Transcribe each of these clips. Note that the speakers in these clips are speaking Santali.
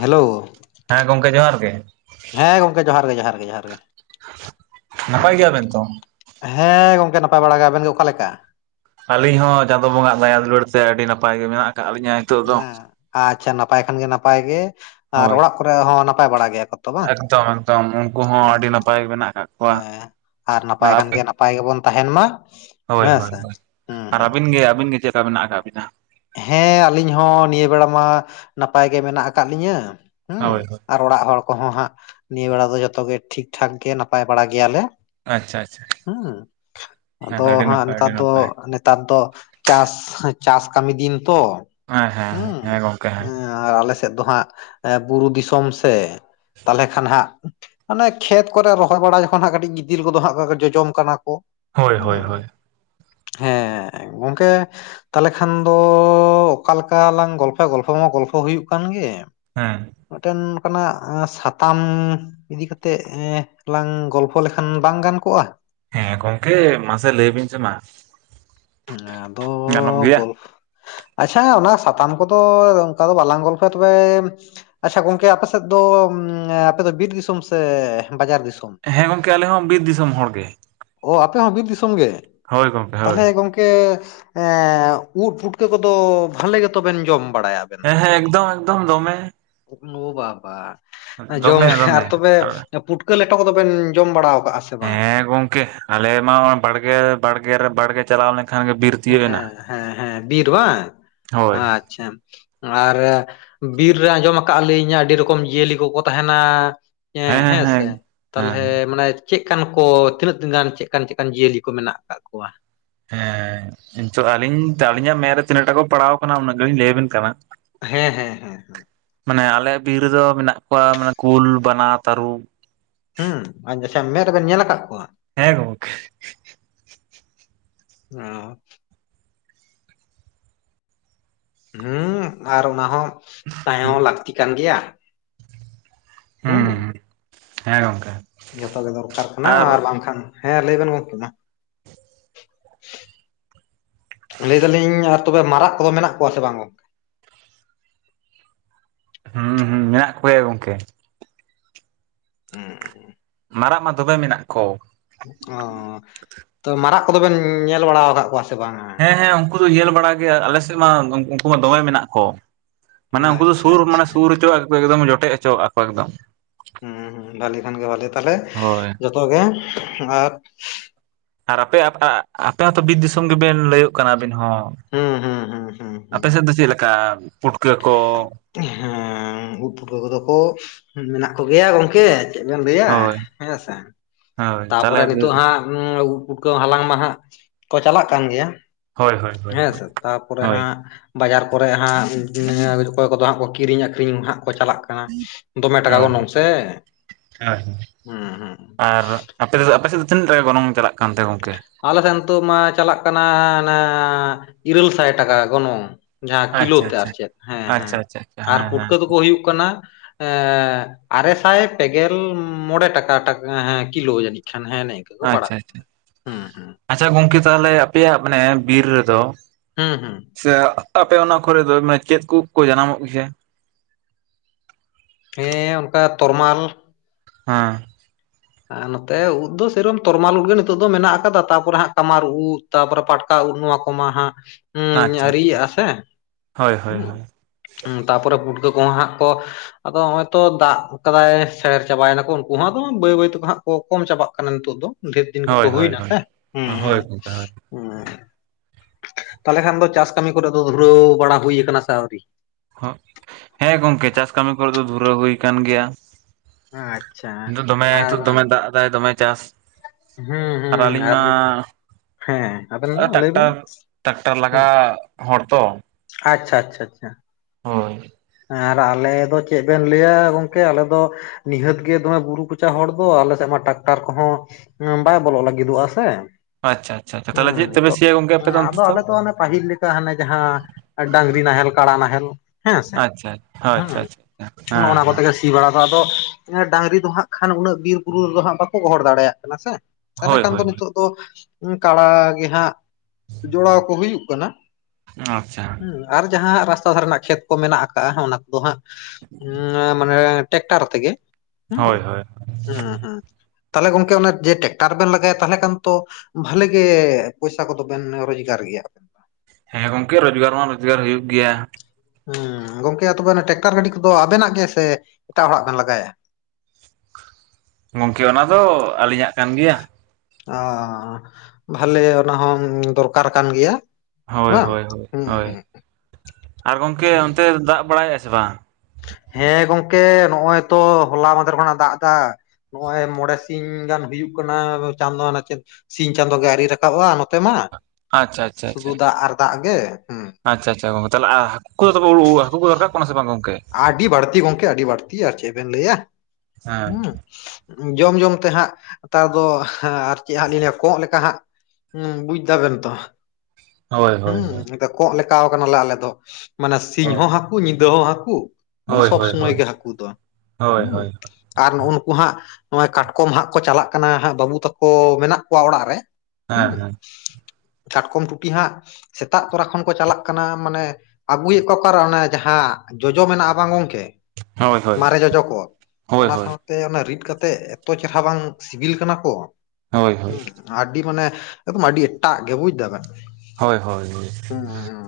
ᱦᱮᱞᱳ ᱦᱮᱸ ᱜᱚᱝᱠᱮ ᱡᱚᱦᱟᱨ ᱜᱮ ᱦᱮᱸ ᱜᱚᱝᱠᱮ ᱡᱚᱦᱟᱨ ᱜᱮ ᱡᱚᱦᱟᱨ ᱜᱮ ᱡᱚᱦᱟᱨ ᱜᱮ ᱱᱟᱯᱟᱭ ᱜᱮᱭᱟᱵᱱ ᱛᱚ ᱦᱮᱸ ᱜᱚᱝᱠᱮ ᱱᱟᱯᱟᱭ ᱵᱟᱲᱟ ᱜᱮ ᱟᱵᱮᱱ ᱜᱮ ᱚᱠᱟᱮ ᱞᱮᱠᱟ ᱟᱹᱞᱤᱧ ᱦᱚᱸ ᱪᱟᱸᱫᱳ ᱵᱚᱸᱜᱟ ᱟᱜ ᱫᱟᱭᱟ ᱫᱩᱞᱟᱹᱲ ᱛᱮ ᱟᱹᱰᱤ ᱱᱟᱯᱟᱭ ᱜᱮ ᱢᱮᱱᱟᱜ ᱟᱠᱟᱫ ᱞᱤᱧᱟ ᱟᱪᱪᱷᱟ ᱱᱟᱯᱟᱭ ᱠᱷᱟᱱᱜᱮ ᱱᱟᱯᱟᱭ ᱜᱮ ᱟᱨ ᱦᱳᱭ᱾ ᱚᱲᱟᱜ ᱠᱚᱨᱮ ᱦᱚᱸ ᱱᱟᱯᱟᱭ ᱵᱟᱲᱟ ᱜᱮᱭᱟ ᱠᱚ ᱛᱚ ᱵᱟᱝ ᱮᱠᱫᱚᱢ ᱮᱠᱫᱚᱢ ᱩᱱᱠᱩ ᱦᱚᱸ ᱦᱮᱸ ᱟᱹᱰᱤ ᱱᱟᱯᱟᱭ ᱜᱮ ᱢᱮᱱᱟᱜ ᱟᱠᱟᱫ ᱠᱚᱣᱟ ᱟᱨ ᱱᱟᱯᱟᱭ ᱠᱷᱟᱱ ᱜᱮ ᱱᱟᱯᱟᱭ ᱜᱮᱵᱚᱱ ᱛᱟᱦᱮᱱ ᱢᱟ ᱦᱳᱭ ᱦᱮᱸ ᱦᱳᱭ ᱥᱮ ᱦᱳᱭ ᱦᱩᱸ ᱟᱨ ᱦᱩᱸ ᱟᱹᱵᱤᱱ ᱜᱮ ᱟᱹᱵᱤᱱ ᱜᱮ ᱪᱮᱫᱠᱟ ᱢᱮᱱᱟᱜ ᱟᱠᱟᱫ ᱵᱤᱱᱟ ᱦᱮᱸ ᱟᱹᱞᱤᱧ ᱦᱚᱸ ᱱᱤᱭᱟᱹ ᱵᱮᱲᱟ ᱢᱟ ᱱᱟᱯᱟᱭ ᱜᱮ ᱢᱮᱱᱟᱜ ᱟᱠᱟᱫ ᱞᱤᱧᱟ ᱦᱳᱭ ᱦᱳᱭ ᱟᱨ ᱚᱲᱟᱜ ᱦᱚᱲ ᱠᱚᱦᱚᱸ ᱦᱟᱸᱜ ᱱᱤᱭᱟᱹ ᱵᱮᱲᱟ ᱫᱚ ᱡᱚᱛᱚᱜ ᱜᱮ ᱴᱷᱤᱠ ᱴᱷᱟᱠ ᱜᱮ ᱱᱟᱯᱟᱭ ᱵᱟᱲᱟ ᱜᱮᱭᱟᱞᱮ ᱟᱪᱪᱷᱟ ᱟᱪᱪᱷᱟ ᱦᱮᱸ ᱟᱫᱚ ᱟᱹᱰᱤ ᱦᱟᱸᱜ ᱱᱟᱯᱟᱭ ᱱᱮᱛᱟᱨ ᱟᱹᱰᱤ ᱫᱚ ᱱᱟᱯᱟᱭ᱾ ᱱᱮᱛᱟᱨ ᱫᱚ ᱪᱟᱥ ᱪᱟᱥ ᱠᱟᱹᱢᱤ ᱫᱤᱱ ᱛᱚ ᱦᱮᱸ ᱦᱮᱸ ᱦᱮᱸ ᱦᱩᱸ ᱦᱮᱸ ᱜᱚᱝᱠᱮ ᱦᱮᱸ ᱮᱸ ᱟᱞᱮ ᱥᱮᱫ ᱫᱚ ᱦᱟᱸᱜ ᱵᱩᱨᱩ ᱫᱤᱥᱚᱢ ᱥᱮ ᱛᱟᱦᱚᱞᱮ ᱠᱷᱟᱱ ᱦᱟᱸᱜ ᱟᱱᱮ ᱠᱷᱮᱛ ᱠᱚᱨᱮ ᱨᱚᱦᱚᱭ ᱵᱟᱲᱟ ᱡᱚᱠᱷᱚᱱ ᱦᱟᱸᱜ ᱠᱟᱹᱴᱤᱡ ᱜᱤᱫᱤᱞ ᱠᱚᱫᱚ ᱦᱟᱸᱜ ᱡᱚᱡᱚᱢ ᱠᱟᱱᱟ ᱠᱚ ᱦᱳᱭ ᱦᱳᱭ ᱦᱳᱭ ᱦᱮᱸ ᱜᱚᱝᱠᱮ ᱛᱟᱦᱚᱞᱮ ᱠᱷᱟᱱ ᱫᱚ ᱚᱠᱟ ᱞᱮᱠᱟᱞᱟᱟᱝ ᱜᱚᱞᱯᱷᱚᱭ ᱜᱚᱞᱯᱷᱚ ᱢᱟ ᱜᱚᱞᱯᱷᱚ ᱦᱩᱭᱩᱜ ᱠᱟᱱ ᱜᱮ ᱦᱮᱸ ᱢᱤᱫᱴᱮᱱ ᱚᱱᱠᱟᱱᱟᱜ ᱥᱟᱛᱟᱢ ᱤᱫᱤ ᱠᱟᱛᱮᱜ ᱞᱟᱝ ᱜᱚᱞᱯᱷᱚ ᱞᱮᱠᱷᱟᱱ ᱵᱟᱝ ᱜᱟᱱ ᱠᱚᱜᱼᱟ ᱦᱮᱸ ᱜᱚᱝᱠᱮ ᱢᱟᱥᱮ ᱞᱟᱹᱭ ᱵᱤᱱ ᱥᱮ ᱢᱟ ᱟᱫᱚ ᱜᱟᱱᱚᱜ ᱜᱮᱭᱟ ᱜᱚᱞ ᱟᱪᱪᱷᱟ ᱚᱱᱟ ᱥᱟᱛᱟᱢ ᱠᱚᱫᱚ ᱚᱱᱠᱟ ᱫᱚ ᱵᱟᱞᱟᱝ ᱜᱚᱞᱯᱚᱭᱟ ᱛᱚᱵᱮ ᱟᱪᱪᱷᱟ ᱜᱚᱝᱠᱮ ᱟᱯᱮᱥᱮᱫ ᱫᱚ ᱟᱯᱮ ᱫᱚ ᱵᱤᱨ ᱫᱤᱥᱚᱢ ᱥᱮ ᱵᱟᱡᱟᱨ ᱫᱤᱥᱚᱢ ᱦᱮᱸ ᱜᱚᱝᱠᱮ ᱟᱞᱮ ᱦᱚᱸ ᱵᱤᱨ ᱫᱤᱥᱚᱢ ᱦᱚᱲᱜᱮ ᱚ ᱟᱯᱮ ᱦᱚᱸ ᱵᱤᱨ ᱫᱤᱥᱚᱢ ᱜᱮ, ᱜᱚᱝᱠᱮ ᱦᱳᱭ ᱛᱟᱦᱚᱞᱮ ᱜᱚᱢᱠᱮ ᱮᱸ ᱩᱫ ᱯᱩᱴᱠᱟᱹ ᱠᱚᱫᱚ ᱵᱷᱟᱞᱮ ᱜᱮᱛᱚᱵᱮᱱ ᱡᱚᱢ ᱵᱟᱲᱟᱭᱟ᱾ ᱟᱵᱮᱱ ᱦᱮᱸ ᱫᱚ? ᱦᱮᱸ ᱮᱠᱫᱚᱢ ᱮᱠᱫᱚᱢ ᱫᱚᱢᱮ᱾ ᱳ ᱵᱟᱵᱟ ᱡᱚᱢ ᱫᱚᱢᱮ ᱦᱮ ᱫᱚᱢᱮ ᱟᱨ ᱛᱚᱵᱮ ᱯᱩᱴᱼᱼ ᱠᱟᱹ ᱞᱮᱴᱚ ᱠᱚᱫᱚᱵᱮᱱ ᱡᱚᱢ ᱵᱟᱲᱟᱣ ᱠᱟᱫᱟ ᱥᱮ? ᱵᱟᱝ? ᱦᱮᱸ ᱜᱚᱝᱠᱮ ᱟᱞᱮ ᱢᱟ ᱵᱟᱲᱜᱮ ᱵᱟᱲᱜᱮ ᱨᱮ ᱵᱟᱲᱜᱮ ᱪᱟᱞᱟᱣ ᱞᱮᱱᱠᱷᱟᱱ ᱜᱮ᱾ ᱵᱤᱨ ᱛᱤᱭᱳᱜ ᱮᱱᱟ ᱦᱮᱸ ᱦᱮᱸ ᱦᱮᱸ ᱵᱤᱨ ᱵᱟᱝ, ᱦᱳᱭ ᱟᱪᱪᱷᱟ᱾ ᱟᱨ ᱵᱤᱨ ᱨᱮ ᱟᱸᱡᱚᱢ ᱠᱟᱜᱼᱟᱞᱤᱧ ᱟᱹᱰᱤ ᱨᱚᱠᱚᱢ ᱡᱤᱭᱟᱹᱞᱤ ᱠᱚᱠᱚ ᱛᱟᱦᱮᱱᱟ᱾ ᱦᱮᱸ ᱦᱮᱸ ᱥᱮ ᱦᱮᱸ ᱛᱟᱦᱚᱞᱮ ᱢᱟᱱᱮ ᱪᱮᱫᱠᱟᱱ ᱠᱚ, ᱛᱤᱱᱟᱹᱜ ᱫᱤᱱ ᱜᱟᱱ ᱪᱮᱫᱠᱟᱱ ᱪᱮᱫᱠᱟᱱ ᱡᱤᱭᱟᱹᱞᱤ ᱠᱚ ᱢᱮᱱᱟᱜ ᱠᱟᱫ ᱠᱚᱣᱟ? ᱦᱮᱸ ᱱᱤᱛᱚᱜ ᱟᱹᱞᱤᱧ ᱟᱹᱞᱤᱧᱟᱜ ᱢᱮᱫᱨᱮ ᱛᱤᱱᱟᱹᱜ ᱴᱟ ᱠᱚ ᱯᱟᱲᱟᱣ ᱠᱟᱱᱟ ᱩᱱᱟᱹᱜ ᱜᱟᱹᱞᱤᱧ ᱞᱟᱹᱭ ᱟᱵᱮᱱ ᱠᱟᱱᱟ᱾ ᱦᱮᱸ ᱦᱮᱸ ᱦᱮᱸ ᱢᱟᱱᱮ ᱟᱞᱮ ᱵᱤᱨ ᱨᱮᱫᱚ ᱢᱮᱱᱟᱜ ᱠᱚᱣᱟ ᱢᱟᱱᱮ ᱠᱩᱞ ᱵᱟᱱᱟ ᱛᱟᱹᱨᱩᱵ ᱦᱩᱸ ᱟᱪᱷᱟ ᱢᱮᱫ ᱨᱮᱵᱮᱱ ᱧᱮᱞ ᱠᱟᱫ ᱠᱚᱣᱟ ᱦᱮᱸ ᱜᱚᱝᱠᱷᱮ᱾ ᱚ ᱦᱩᱸ ᱟᱨ ᱚᱱᱟ ᱦᱚᱸ ᱛᱟᱦᱮᱸ ᱦᱚᱸ ᱞᱟᱹᱠᱛᱤ ᱠᱟᱱ ᱜᱮᱭᱟ᱾ ᱦᱩᱸ᱾ ᱦᱮᱸ ᱜᱚᱝᱠᱮ᱾ ᱡᱚᱛᱚᱜ ᱜᱮ ᱫᱚᱨᱠᱟᱨ ᱠᱟᱱᱟ ᱟᱨ ᱵᱟᱝᱠᱷᱟᱱ ᱦᱮᱸ ᱞᱟᱹᱭ ᱵᱮᱱ ᱜᱚᱢᱠᱮ ᱢᱟ᱾ ᱞᱟᱹᱭ ᱫᱟᱞᱤᱧ ᱟᱨ ᱛᱚᱵᱮ ᱢᱟᱨᱟᱜ ᱠᱚᱫᱚ ᱢᱮᱱᱟᱜ ᱠᱚᱣᱟ ᱥᱮ ᱵᱟᱝ ᱜᱚᱝᱠᱮ ᱦᱩᱸ ᱦᱩᱸ ᱢᱮᱱᱟᱜ ᱠᱚᱜᱮᱭᱟ ᱜᱚᱝᱠᱮ᱾ [inaudible] ᱢᱟᱨᱟᱜ ᱢᱟ ᱫᱚᱵᱮ ᱢᱮᱱᱟᱜ ᱠᱚ᱾ ᱚᱸ ᱛᱚ ᱢᱟᱨᱟᱜ ᱠᱚᱫᱚ ᱵᱮᱱ ᱧᱮᱞ ᱵᱟᱲᱟ ᱟᱠᱟᱫ ᱠᱚᱣᱟ? ᱥᱮ ᱵᱟᱝᱟ ᱦᱮᱸ ᱦᱮᱸ ᱩᱱᱠᱩ ᱫᱚ ᱧᱮᱞ ᱵᱟᱲᱟ ᱜᱮ ᱟᱞᱮ ᱥᱮᱫ ᱢᱟ ᱩᱱᱠᱩ ᱢᱟ ᱫᱚᱢᱮ ᱢᱮᱱᱟᱜ ᱠᱚ᱾ ᱢᱟᱱᱮ ᱩᱱᱠᱩ ᱫᱚ ᱟᱪᱪᱷᱟ ᱥᱩᱨ ᱢᱟᱱᱮ ᱟᱪᱪᱷᱟ ᱥᱩᱨ ᱚᱪᱚᱣᱟᱜ ᱮᱠᱫᱚᱢ ᱡᱚᱴᱮᱫ ᱚᱪᱚᱣᱟᱜᱼᱟ ᱠᱚ ᱮᱠᱫᱚᱢ᱾ ᱦᱩᱸ ᱦᱩᱸ ᱵᱷᱟᱞᱤ ᱠᱷᱟᱱᱜᱮ ᱵᱷᱟᱞᱤ ᱛᱟᱞᱦᱮ᱾ ᱦᱳᱭ᱾ ᱡᱚᱛᱚᱜ ᱜᱮ ᱟᱨ, ᱟᱨ ᱟᱯᱮ ᱟᱯᱮ ᱦᱚᱸᱛᱚ ᱵᱤᱨ ᱫᱤᱥᱚᱢ ᱜᱮᱵᱮᱱ ᱞᱟᱹᱭᱳᱜ ᱠᱟᱱᱟ ᱟᱵᱤᱱ ᱦᱚᱸ᱾ ᱦᱩᱸ ᱦᱩᱸ᱾ ᱦᱩᱸ ᱦᱩᱸ ᱦᱩᱸ ᱟᱯᱮ ᱥᱮᱫ ᱫᱚ ᱪᱮᱫ ᱞᱮᱠᱟ ᱯᱩᱴᱠᱟᱹ ᱠᱚ? ᱦᱮᱸ ᱩᱫ ᱯᱩᱴᱠᱟᱹ ᱠᱚᱫᱚ ᱠᱚ ᱢᱮᱱᱟᱜ ᱠᱚᱜᱮᱭᱟ ᱜᱚᱝᱠᱮ ᱪᱮᱫ ᱵᱮᱱ ᱞᱟᱹᱭᱟ ᱦᱳᱭ ᱦᱮᱸᱥᱮ᱾ ᱦᱳᱭ ᱛᱟᱦᱚᱞᱮ ᱛᱟᱨᱯᱚᱨᱮ ᱱᱤᱛᱚᱜ ᱦᱟᱸᱜ [inaudible] ᱩᱫ ᱯᱩᱴᱠᱟᱹ ᱦᱟᱞᱟᱝ ᱢᱟ ᱦᱟᱸᱜ ᱠᱚ ᱪᱟᱞᱟᱜ ᱠᱟᱱ ᱜᱮᱭᱟ᱾ ᱦᱳᱭ ᱦᱳᱭ ᱦᱳᱭ ᱦᱮᱸ ᱦᱳᱭ ᱥᱮ ᱛᱟᱨᱯᱚᱨᱮ ᱦᱳᱭ ᱦᱟᱸᱜ, ᱵᱟᱡᱟᱨ ᱠᱚᱨᱮ ᱦᱟᱸᱜ [inaudible] ᱚᱠᱚᱭ ᱠᱚᱫᱚ ᱦᱟᱸᱜ ᱠᱚ ᱠᱤᱨᱤᱧ ᱟᱹᱠᱷᱨᱤᱧ ᱦᱟᱸᱜ ᱠᱚ ᱪᱟᱞᱟᱜ ᱠᱟᱱᱟ᱾ ᱫᱚᱢᱮ ᱴᱟᱠᱟ ᱦᱳᱭ ᱜᱚᱱᱚᱝ ᱥᱮ, ᱦᱩᱸ ᱦᱩᱸ᱾ ᱟᱨ ᱟᱯᱮ ᱫᱚ ᱟᱯᱮ ᱥᱮᱫ ᱫᱚ ᱛᱤᱱᱟᱹᱜ ᱴᱟᱠᱟ ᱜᱚᱱᱚᱝ ᱪᱟᱞᱟᱜ ᱠᱟᱱᱛᱮ ᱜᱚᱝᱠᱮ? ᱟᱞᱮ ᱥᱮᱫ ᱱᱤᱛᱚᱜ ᱢᱟ ᱪᱟᱞᱟᱜ ᱠᱟᱱᱟ ᱤᱨᱟᱹᱞ ᱥᱟᱭ ᱴᱟᱠᱟ ᱜᱚᱱᱚᱝ᱾ ᱡᱟᱦᱟᱸ ᱟᱪᱪᱷᱟ ᱠᱤᱞᱳᱛᱮ ᱟᱨ ᱟᱪᱪᱷᱟ ᱪᱮᱫ, ᱦᱮᱸ ᱦᱮᱸ, ᱟᱪᱪᱷᱟ ᱟᱪᱪᱷᱟ ᱟᱪᱪᱷᱟ ᱟᱨ ᱦᱮᱸ ᱦᱮᱸ ᱯᱩᱴᱠᱟᱹ ᱫᱚᱠᱚ ᱦᱩᱭᱩᱜ ᱠᱟᱱᱟ, ᱟᱨᱮ ᱥᱟᱭ ᱯᱮᱜᱮᱞ ᱢᱚᱬᱮ ᱴᱟᱠᱟ ᱴᱟᱜ ᱦᱮᱸ ᱠᱤᱞᱳ ᱡᱟᱹᱱᱤᱡ ᱠᱷᱟᱱ ᱦᱮᱸ᱾ ᱤᱱᱠᱟᱹ ᱠᱚ ᱟᱪᱪᱷᱟ ᱯᱟᱲᱟᱜ ᱟᱪᱪᱷᱟ, ᱦᱩᱸ ᱦᱩᱸ ᱟᱪᱷᱟ ᱜᱚᱝᱠᱮ ᱛᱟᱦᱚᱞᱮ ᱟᱯᱮᱭᱟᱜ ᱢᱟᱱᱮ ᱵᱤᱨ ᱨᱮᱫᱚ, ᱦᱩᱸ ᱦᱩᱸ᱾ ᱥᱮ ᱟᱯᱮ ᱚᱱᱟ ᱠᱚᱨᱮ ᱫᱚ ᱢᱮ ᱪᱮᱫ ᱠᱚ ᱩᱫ ᱠᱚ ᱡᱟᱱᱟᱢᱚᱜ ᱜᱮᱭᱟ? ᱦᱮᱸ ᱚᱱᱠᱟ ᱛᱚᱨᱢᱟᱞ, ᱦᱮᱸ᱾ ᱱᱚᱛᱮ ᱩᱫ ᱫᱚ ᱥᱮᱨᱚᱠᱚᱢ ᱛᱚᱨᱢᱟᱞ ᱩᱫ ᱜᱮ ᱱᱤᱛᱚᱜ ᱫᱚ ᱢᱮᱱᱟᱜ ᱟᱠᱟᱫᱟ ᱛᱟᱨᱯᱚᱨᱮ ᱦᱟᱸᱜ ᱠᱟᱢᱟᱨ ᱩᱫ, ᱛᱟᱯᱚᱨᱮ ᱯᱟᱴᱠᱟ ᱩᱫ ᱱᱚᱣᱟ ᱠᱚᱢᱟ ᱦᱟᱸᱜ ᱟᱪᱪᱷᱟ ᱟᱪᱪᱷᱟ ᱟᱨᱤᱭᱟᱜ-ᱟ ᱥᱮ᱾ ᱦᱳᱭ ᱦᱳᱭ ᱦᱩᱸ ᱦᱳᱭ᱾ ᱛᱟᱯᱚᱨᱮ ᱯᱩᱴᱠᱟᱹ ᱠᱚᱦᱚᱸ ᱦᱟᱸᱜ ᱠᱚ ᱟᱫᱚ ᱱᱚᱜ ᱚᱭ ᱛᱚ ᱫᱟᱜ ᱠᱟᱫᱟᱭ ᱥᱮᱨ ᱪᱟᱵᱟᱭ ᱱᱟᱠᱚ ᱩᱱᱠᱩ ᱦᱚᱸ ᱟᱫᱚ ᱵᱟᱹᱭ ᱵᱟᱹᱭ ᱛᱮᱠᱚ ᱦᱟᱸᱜ ᱠᱚᱢ ᱪᱟᱵᱟᱜ ᱠᱟᱱᱟ ᱱᱤᱛᱳᱜ ᱫᱚ ᱰᱷᱮᱨ ᱫᱤᱱ ᱜᱮᱠᱚ ᱦᱳᱭ ᱦᱳᱭ ᱦᱩᱭᱱᱟ ᱦᱳᱭ ᱥᱮ ᱦᱩᱸ ᱦᱩᱸ ᱦᱳᱭ ᱦᱮᱸ ᱜᱚᱝᱠᱮ ᱦᱳᱭ ᱛᱟᱦᱚᱞᱮ ᱠᱷᱟᱱ ᱫᱚ ᱪᱟᱥ ᱠᱟᱹᱢᱤ ᱠᱚᱨᱮ ᱫᱚ ᱫᱷᱩᱨᱟᱹᱣ ᱵᱟᱲᱟ ᱦᱩᱭ ᱠᱟᱱᱟ ᱥᱮ ᱟᱹᱣᱨᱤ ᱦᱮᱸ ᱜᱚᱝᱠᱮ ᱪᱟᱥ ᱠᱟᱹᱢᱤ ᱠᱚᱨᱮ ᱫᱚ ᱫᱷᱩᱨᱟᱹᱣ ᱦᱩᱭ ᱠᱟᱱ ᱜᱮᱭᱟ ᱟᱪᱪᱷᱟ ᱱᱤᱛᱚᱜ ᱫᱚᱢᱮ ᱟᱨ ᱱᱤᱛᱚᱜ ᱫᱚᱢᱮ ᱫᱟᱜ ᱮᱫᱟᱭ ᱫᱚᱢᱮ ᱪᱟᱥ ᱦᱩᱸ ᱟᱨ ᱦᱩᱸ ᱟᱹᱞᱤᱧ ᱢᱟ ᱦᱮᱸ ᱟᱵᱮᱱ ᱫᱚ ᱞᱟᱹᱭ ᱵᱮᱱ ᱴᱨᱟᱠᱴᱟᱨ ᱴᱨᱟᱠᱴᱟᱨ ᱦᱩᱸ ᱞᱟᱜᱟ ᱦᱚᱲ ᱛᱚ ᱟᱪᱪᱷᱟ ᱟᱪᱷᱟ ᱟᱪᱪᱷᱟ ᱦᱳᱭ ᱟᱨ ᱟᱞᱮ ᱫᱚ ᱪᱮᱫ ᱵᱮᱱ ᱞᱟᱹᱭᱟ ᱜᱚᱝᱠᱮ ᱟᱞᱮ ᱫᱚ ᱱᱤᱦᱟᱹᱛ ᱜᱮ ᱫᱚᱢᱮ ᱵᱩᱨᱩ ᱠᱚᱪᱟ ᱦᱚᱲ ᱫᱚ ᱟᱞᱮᱥᱮᱫ ᱢᱟ ᱴᱨᱟᱠᱴᱟᱨ ᱠᱚᱦᱚᱸ, ᱦᱚᱸ ᱵᱟᱭ ᱵᱚᱞᱚᱜ ᱞᱟᱹᱜᱤᱫᱚᱜᱼᱟ ᱥᱮ ᱟᱪᱪᱷᱟ ᱟᱪᱪᱷᱟ ᱟᱪᱪᱷᱟ ᱛᱟᱦᱚᱞᱮ ᱦᱮᱸ ᱪᱮᱫ ᱛᱮᱯᱮ ᱥᱤᱭᱟ ᱜᱚᱝᱠᱮ ᱟᱯᱮ ᱫᱚ ᱚᱱᱛᱮ ᱟᱫᱚ ᱫᱚ ᱟᱞᱮ ᱚᱱᱮ, ᱯᱟᱹᱦᱤᱞ ᱞᱮᱠᱟ ᱦᱟᱱᱮ ᱡᱟᱦᱟᱸ ᱰᱟᱝᱨᱤ ᱱᱟᱦᱮᱞ ᱠᱟᱲᱟ ᱱᱟᱦᱮᱞ ᱦᱮᱸ ᱥᱮ ᱟᱪᱪᱷᱟ ᱟᱪᱪᱷᱟ ᱟᱪᱪᱷᱟ ᱦᱩᱸ ᱚᱱᱟ ᱦᱮᱸ ᱠᱚᱛᱮ ᱦᱮᱸ ᱜᱮ ᱥ ᱥᱤ ᱵᱟᱲᱟ ᱫᱚ ᱟᱫᱚ ᱰᱟᱝᱨᱤ ᱫᱚᱦᱟᱸᱜ ᱠᱷᱟᱱ ᱩᱱᱟᱹᱜ ᱵᱤᱨ ᱵᱩᱨᱩ ᱨᱮᱫᱚ ᱦᱟᱸᱜ ᱵᱟᱠᱚ ᱜᱚᱦᱚᱲ ᱫᱟᱲᱮᱭᱟᱜ ᱠᱟᱱᱟ ᱥᱮ ᱛᱟᱦᱚᱞᱮ ᱦᱳᱭ ᱠᱷᱟᱱ ᱫᱚ ᱦᱳᱭ ᱱᱤᱛᱚᱜ ᱫᱚ ᱠᱟᱲᱟ ᱜᱮᱦᱟᱸᱜ ᱡᱚᱲᱟᱣ ᱠᱚ ᱦᱩᱭᱩᱜ ᱠᱟᱱᱟ ᱟᱪᱪᱷᱟ ᱦᱮᱸ ᱟᱨ ᱡᱟᱦᱟᱸ ᱨᱟᱥᱛᱟ ᱫᱷᱟᱨᱮ ᱨᱮᱱᱟᱜ ᱠᱷᱮᱛ ᱠᱚ ᱢᱮᱱᱟᱜ ᱟᱜ ᱚᱱᱟ ᱠᱚᱫᱚ ᱦᱟᱸᱜ ᱢᱟᱱᱮ ᱴᱮᱠᱴᱟᱨ ᱛᱮᱜᱮ ᱦᱮᱸ ᱦᱳᱭ ᱦᱳᱭ ᱦᱮᱸ ᱦᱮᱸ ᱛᱟᱦᱚᱞᱮ ᱜᱚᱝᱠᱮ ᱡᱮ ᱴᱮᱠᱴᱟᱨ ᱵᱮᱱ ᱞᱟᱜᱟᱭᱟ ᱛᱟᱦᱮ ᱠᱷᱟᱱ ᱛᱚ ᱵᱷᱟᱞᱤ ᱜᱮ ᱯᱚᱭᱥᱟ ᱠᱚᱫᱚ ᱵᱮᱱ ᱨᱳᱡᱽᱜᱟᱨ ᱜᱮᱭᱟ ᱦᱮᱸ ᱜᱚᱝᱠᱮ ᱨᱚᱡᱽᱜᱟᱨ ᱢᱟ ᱨᱚᱡᱽᱜᱟᱨ ᱦᱩᱭᱩᱜ ᱜᱮᱭᱟ ᱦᱮᱸ ᱜᱚᱝᱠᱮ ᱛᱚᱵᱮ ᱴᱮᱠᱴᱟᱨ ᱜᱟᱹᱰᱤ ᱠᱚᱫᱚ ᱟᱵᱮᱱᱟᱜ ᱜᱮ ᱥᱮ ᱮᱴᱟᱜ ᱦᱚᱲᱟᱜ ᱵᱮᱱ ᱞᱟᱜᱟᱭᱟ ᱜᱚᱝᱠᱮ ᱚᱱᱟ ᱫᱚ ᱟᱹᱞᱤᱧᱟᱜ ᱠᱟᱱ ᱜᱮᱭᱟ ᱚ ᱵᱷᱟᱞᱮ ᱚᱱᱟ ᱦᱚ ᱫᱚᱨᱠᱟᱨ ᱠᱟᱱ ᱜᱮᱭᱟ ᱦᱳᱭ ᱵᱟᱝ? ᱦᱳᱭ ᱦᱳᱭ ᱦᱩᱸ ᱦᱩᱸ ᱦᱳᱭ ᱟᱨ ᱜᱚᱢᱠᱮ ᱚᱱᱛᱮ ᱫᱟᱜ ᱵᱟᱲᱟᱭᱮᱫᱼᱟ ᱥᱮ ᱵᱟᱝ ᱦᱮᱸ ᱜᱚᱝᱠᱮ ᱱᱚᱜᱼᱚᱭ ᱛᱚ ᱦᱚᱞᱟ ᱢᱟᱫᱮᱨ ᱠᱷᱚᱱᱟᱜ ᱫᱟᱜ ᱮᱫᱟ ᱱᱚᱜᱼᱚᱭ ᱢᱚᱬᱮ ᱥᱤᱧ ᱜᱟᱱ ᱦᱩᱭᱩᱜ ᱠᱟᱱᱟ ᱪᱟᱸᱫᱳ ᱱᱟ ᱪᱮᱫ ᱥᱤᱧ ᱪᱟᱸᱫᱳ ᱜᱮ ᱟᱹᱨᱤ ᱨᱟᱠᱟᱵᱼᱟ ᱱᱚᱛᱮ ᱢᱟ ᱟᱪᱪᱷᱟ ᱟᱪᱪᱷᱟ ᱥᱩᱫᱷᱩ ᱟᱪᱪᱷᱟ ᱫᱟᱜ ᱟᱨ ᱫᱟᱜ ᱜᱮ ᱦᱩᱸ ᱟᱪᱪᱷᱟ ᱟᱪᱪᱷᱟ ᱜᱚᱝᱠᱮ ᱪᱟᱞᱟᱜ-ᱟ [inaudible] ᱦᱟᱠᱩ ᱠᱚᱫᱚ ᱠᱚ ᱨᱟᱠᱟᱵ ᱠᱟᱱᱟ ᱥᱮ ᱵᱟᱝ ᱜᱚᱝᱠᱮ ᱟᱹᱰᱤ ᱵᱟᱹᱲᱛᱤ ᱜᱚᱝᱠᱮ ᱟᱹᱰᱤ ᱵᱟᱹᱲᱛᱤ ᱟᱨ ᱪᱮᱫ ᱵᱮᱱ ᱞᱟᱹᱭᱟ ᱦᱮᱸ ᱩ ᱡᱚᱢ ᱡᱚᱢ ᱛᱮ ᱦᱟᱸᱜ ᱱᱮᱛᱟᱨ ᱫᱚ ᱟᱨ ᱪᱮᱫ ᱦᱟᱸᱜ ᱞᱤᱧᱞᱟᱹᱭᱟ ᱠᱚᱸᱜ ᱞᱮᱠᱟ ᱦᱟᱸᱜ ᱦᱩᱸ ᱵᱩᱡ ᱫᱟᱵᱮᱱ ᱛᱚ ᱦᱳᱭ ᱦᱳᱭ ᱦᱩᱸ ᱦᱳᱭ ᱠᱚᱜ ᱞᱮᱠᱟ ᱠᱟᱱᱟᱞᱮ ᱟᱞᱮ ᱫᱚ ᱢᱟᱱᱮ ᱥᱤᱧ ᱦᱳᱭ ᱦᱚᱸ ᱦᱟᱠᱩ ᱧᱤᱫᱟᱹ ᱦᱚᱸ ᱦᱟᱠᱩ ᱢᱟᱱᱮ ᱦᱳᱭ ᱥᱚᱵ ᱦᱳᱭ ᱥᱚᱢᱚᱭ ᱜᱮ ᱦᱟᱹᱠᱩ ᱫᱚ ᱦᱳᱭ ᱦᱩᱸ ᱦᱳᱭ ᱟᱨ ᱱᱩᱜᱩ ᱱᱩᱠᱩ ᱦᱟᱸᱜ ᱱᱚᱜᱼᱚᱭ ᱠᱟᱴᱠᱚᱢ ᱦᱟᱸᱜ ᱠᱚ ᱪᱟᱞᱟᱜ ᱠᱟᱱᱟ ᱦᱟᱸᱜ ᱵᱟᱹᱵᱩ ᱛᱟᱠᱚ ᱢᱮᱱᱟᱜ ᱠᱚᱣᱟ ᱚᱲᱟᱜ ᱨᱮ ᱦᱮᱸ ᱠᱟᱴᱠᱚᱢ ᱴᱩᱴᱤ ᱦᱟᱸᱜ ᱥᱮᱛᱟᱜ ᱛᱚᱨᱟ ᱠᱷᱚᱱ ᱠᱚ ᱪᱟᱞᱟᱜ ᱠᱟᱱᱟ ᱢᱟᱱᱮ ᱟᱹᱜᱩᱭᱮᱫ ᱠᱚᱣᱟ ᱠᱚ ᱚᱱᱮ ᱡᱟᱦᱟᱸ ᱡᱚᱡᱚ ᱢᱮᱱᱟᱜᱼᱟ ᱵᱟᱝ ᱜᱚᱝᱠᱮ ᱦᱳᱭ ᱦᱳᱭ ᱢᱟᱨᱮ ᱡᱚᱡᱚ ᱠᱚ ᱦᱳᱭ ᱚᱱᱟ ᱦᱳᱭ ᱥᱟᱶᱛᱮ ᱛᱮ ᱨᱤᱫ ᱠᱟᱛᱮᱜ ᱮᱛᱚ ᱪᱮᱨᱦᱟ ᱵᱟᱝ ᱥᱤᱵᱤᱞ ᱠᱟᱱᱟ ᱠᱚ ᱦᱳᱭ ᱦᱮᱸ ᱟᱹᱰᱤ ᱢᱟᱱᱮ ᱮᱠᱫᱚᱢ ᱟᱹᱰᱤ ᱮᱴᱟᱜ ᱜᱮ ᱵᱩᱡ ᱫᱟ ᱵᱮᱱ ᱦᱳᱭ ᱦᱳᱭ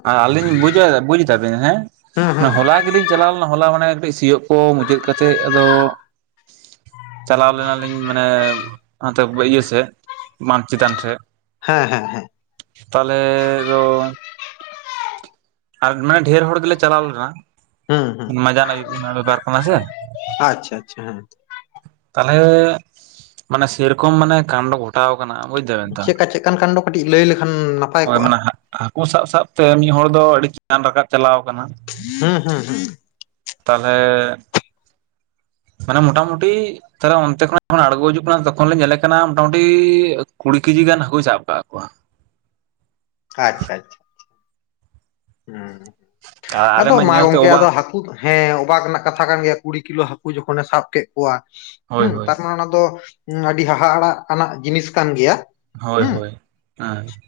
ᱟᱨ ᱟᱹᱞᱤᱧ ᱵᱩᱡᱟ ᱵᱩᱡ ᱫᱟᱵᱤᱱ ᱦᱮᱸ ᱦᱩᱸ ᱦᱩᱸ ᱦᱚᱞᱟ ᱜᱮᱞᱤᱧ ᱪᱟᱞᱟᱣ ᱞᱮᱱᱟ ᱦᱚᱞᱟ ᱢᱟᱱᱮ ᱠᱟᱹᱴᱤᱡ ᱥᱤᱭᱳᱜ ᱠᱚ ᱢᱩᱪᱟᱹᱫ ᱠᱟᱛᱮᱜ ᱟᱫᱚ ᱪᱟᱞᱟᱣ ᱞᱮᱱᱟᱞᱤᱧ ᱢᱟᱱᱮ ᱱᱟᱛᱮ ᱤᱭᱟᱹ ᱥᱮᱫ ᱢᱟᱴ ᱪᱮᱛᱟᱱ ᱥᱮᱫ ᱦᱮᱸ ᱦᱮᱸ ᱦᱮᱸ ᱛᱟᱦᱚᱞᱮ ᱫᱚ ᱟᱨ ᱢᱟᱱᱮ ᱰᱷᱮᱨ ᱦᱚᱲ ᱜᱮᱞᱮ ᱪᱟᱞᱟᱣ ᱞᱮᱱᱟ ᱦᱩᱸ ᱦᱩᱸ ᱢᱟᱡᱟᱱ ᱟᱹᱭᱩᱵ ᱵᱮᱯᱟᱨ ᱠᱟᱱᱟ ᱥᱮ ᱾ ᱟᱪᱪᱷᱟ ᱟᱪᱪᱷᱟ ᱦᱮᱸ ᱾ ᱛᱟᱦᱚᱞᱮ ᱢᱟᱱᱮ ᱥᱮ ᱨᱚᱠᱚᱢ ᱢᱟᱱᱮ ᱠᱟᱰ ᱜᱷᱚᱴᱟᱣ ᱠᱟᱱᱟ ᱵᱩᱡ ᱫᱟᱵᱮᱱ ᱛᱚ ᱪᱮᱫᱠᱟ ᱪᱮᱫᱠᱟᱱ ᱠᱷᱟᱱ ᱫᱚ ᱠᱟᱹᱴᱤᱡ ᱞᱟᱹᱭ ᱞᱮᱠᱷᱟᱱ ᱱᱟᱯᱟᱭ ᱾ᱦᱳᱭ ᱠᱚᱜᱼᱟ ᱢᱟᱱᱮ ᱦᱟᱠᱳ ᱥᱟᱵ ᱥᱟᱵ ᱛᱮ ᱢᱤᱫ ᱦᱚᱲ ᱫᱚ, ᱟᱹᱰᱤ ᱪᱮᱛᱟᱱ ᱨᱟᱠᱟᱵ ᱪᱟᱞᱟᱣ ᱠᱟᱱᱟ ᱾ ᱦᱩᱸᱻᱦᱩᱸᱻᱦᱩᱸ᱾ ᱛᱟᱦᱚᱞᱮ ᱢᱟᱱᱮ ᱢᱳᱴᱟᱢᱩᱴᱤ ᱛᱟᱦᱚᱞᱮ ᱚᱱᱛᱮ ᱠᱷᱚᱱᱟᱜ ᱡᱚᱠᱷᱚᱱ ᱟᱲᱜᱳ ᱦᱤᱡᱩᱜ ᱠᱟᱱᱟ᱾ ᱛᱚᱠᱷᱚᱱ ᱞᱮ ᱧᱮᱞᱮ ᱠᱟᱱᱟ ᱢᱳᱴᱟ ᱢᱩᱴᱤ, ᱠᱩᱲᱤ ᱠᱮᱡᱤ ᱜᱟᱱ ᱦᱟᱠᱳᱭ ᱥᱟᱵ ᱠᱟᱜ ᱠᱚᱣᱟ ᱾ ᱟᱪᱪᱷᱟ ᱟᱪᱪᱷᱟ ᱾ ᱦᱮᱸ ᱟᱨ ᱟᱞᱮ ᱟᱫᱚ ᱢᱟ ᱧᱮᱞᱛᱮ ᱜᱚᱝᱠᱮ ᱟᱫᱚ ᱚᱵᱟᱠ ᱦᱟᱹᱠᱩ ᱦᱮᱸ ᱚᱵᱟᱠ ᱨᱮᱱᱟᱜ ᱠᱟᱛᱷᱟ ᱠᱟᱱ ᱜᱮᱭᱟ, ᱠᱩᱲᱤ ᱠᱤᱞᱳ ᱦᱟᱹᱠᱩ ᱡᱚᱠᱷᱚᱱᱮ ᱥᱟᱵ ᱠᱮᱫ ᱠᱚᱣᱟ ᱾ ᱦᱳᱭ ᱦᱮᱸ ᱦᱳᱭ ᱛᱟᱨ ᱢᱟᱱᱮ ᱚᱱᱟ ᱫᱚ ᱟᱹᱰᱤ ᱦᱟᱦᱟᱟᱲᱟᱜ ᱟᱱᱟᱜ ᱡᱤᱱᱤᱥ ᱠᱟᱱ ᱜᱮᱭᱟ ᱾ ᱦᱳᱭᱻᱦᱳᱭ᱾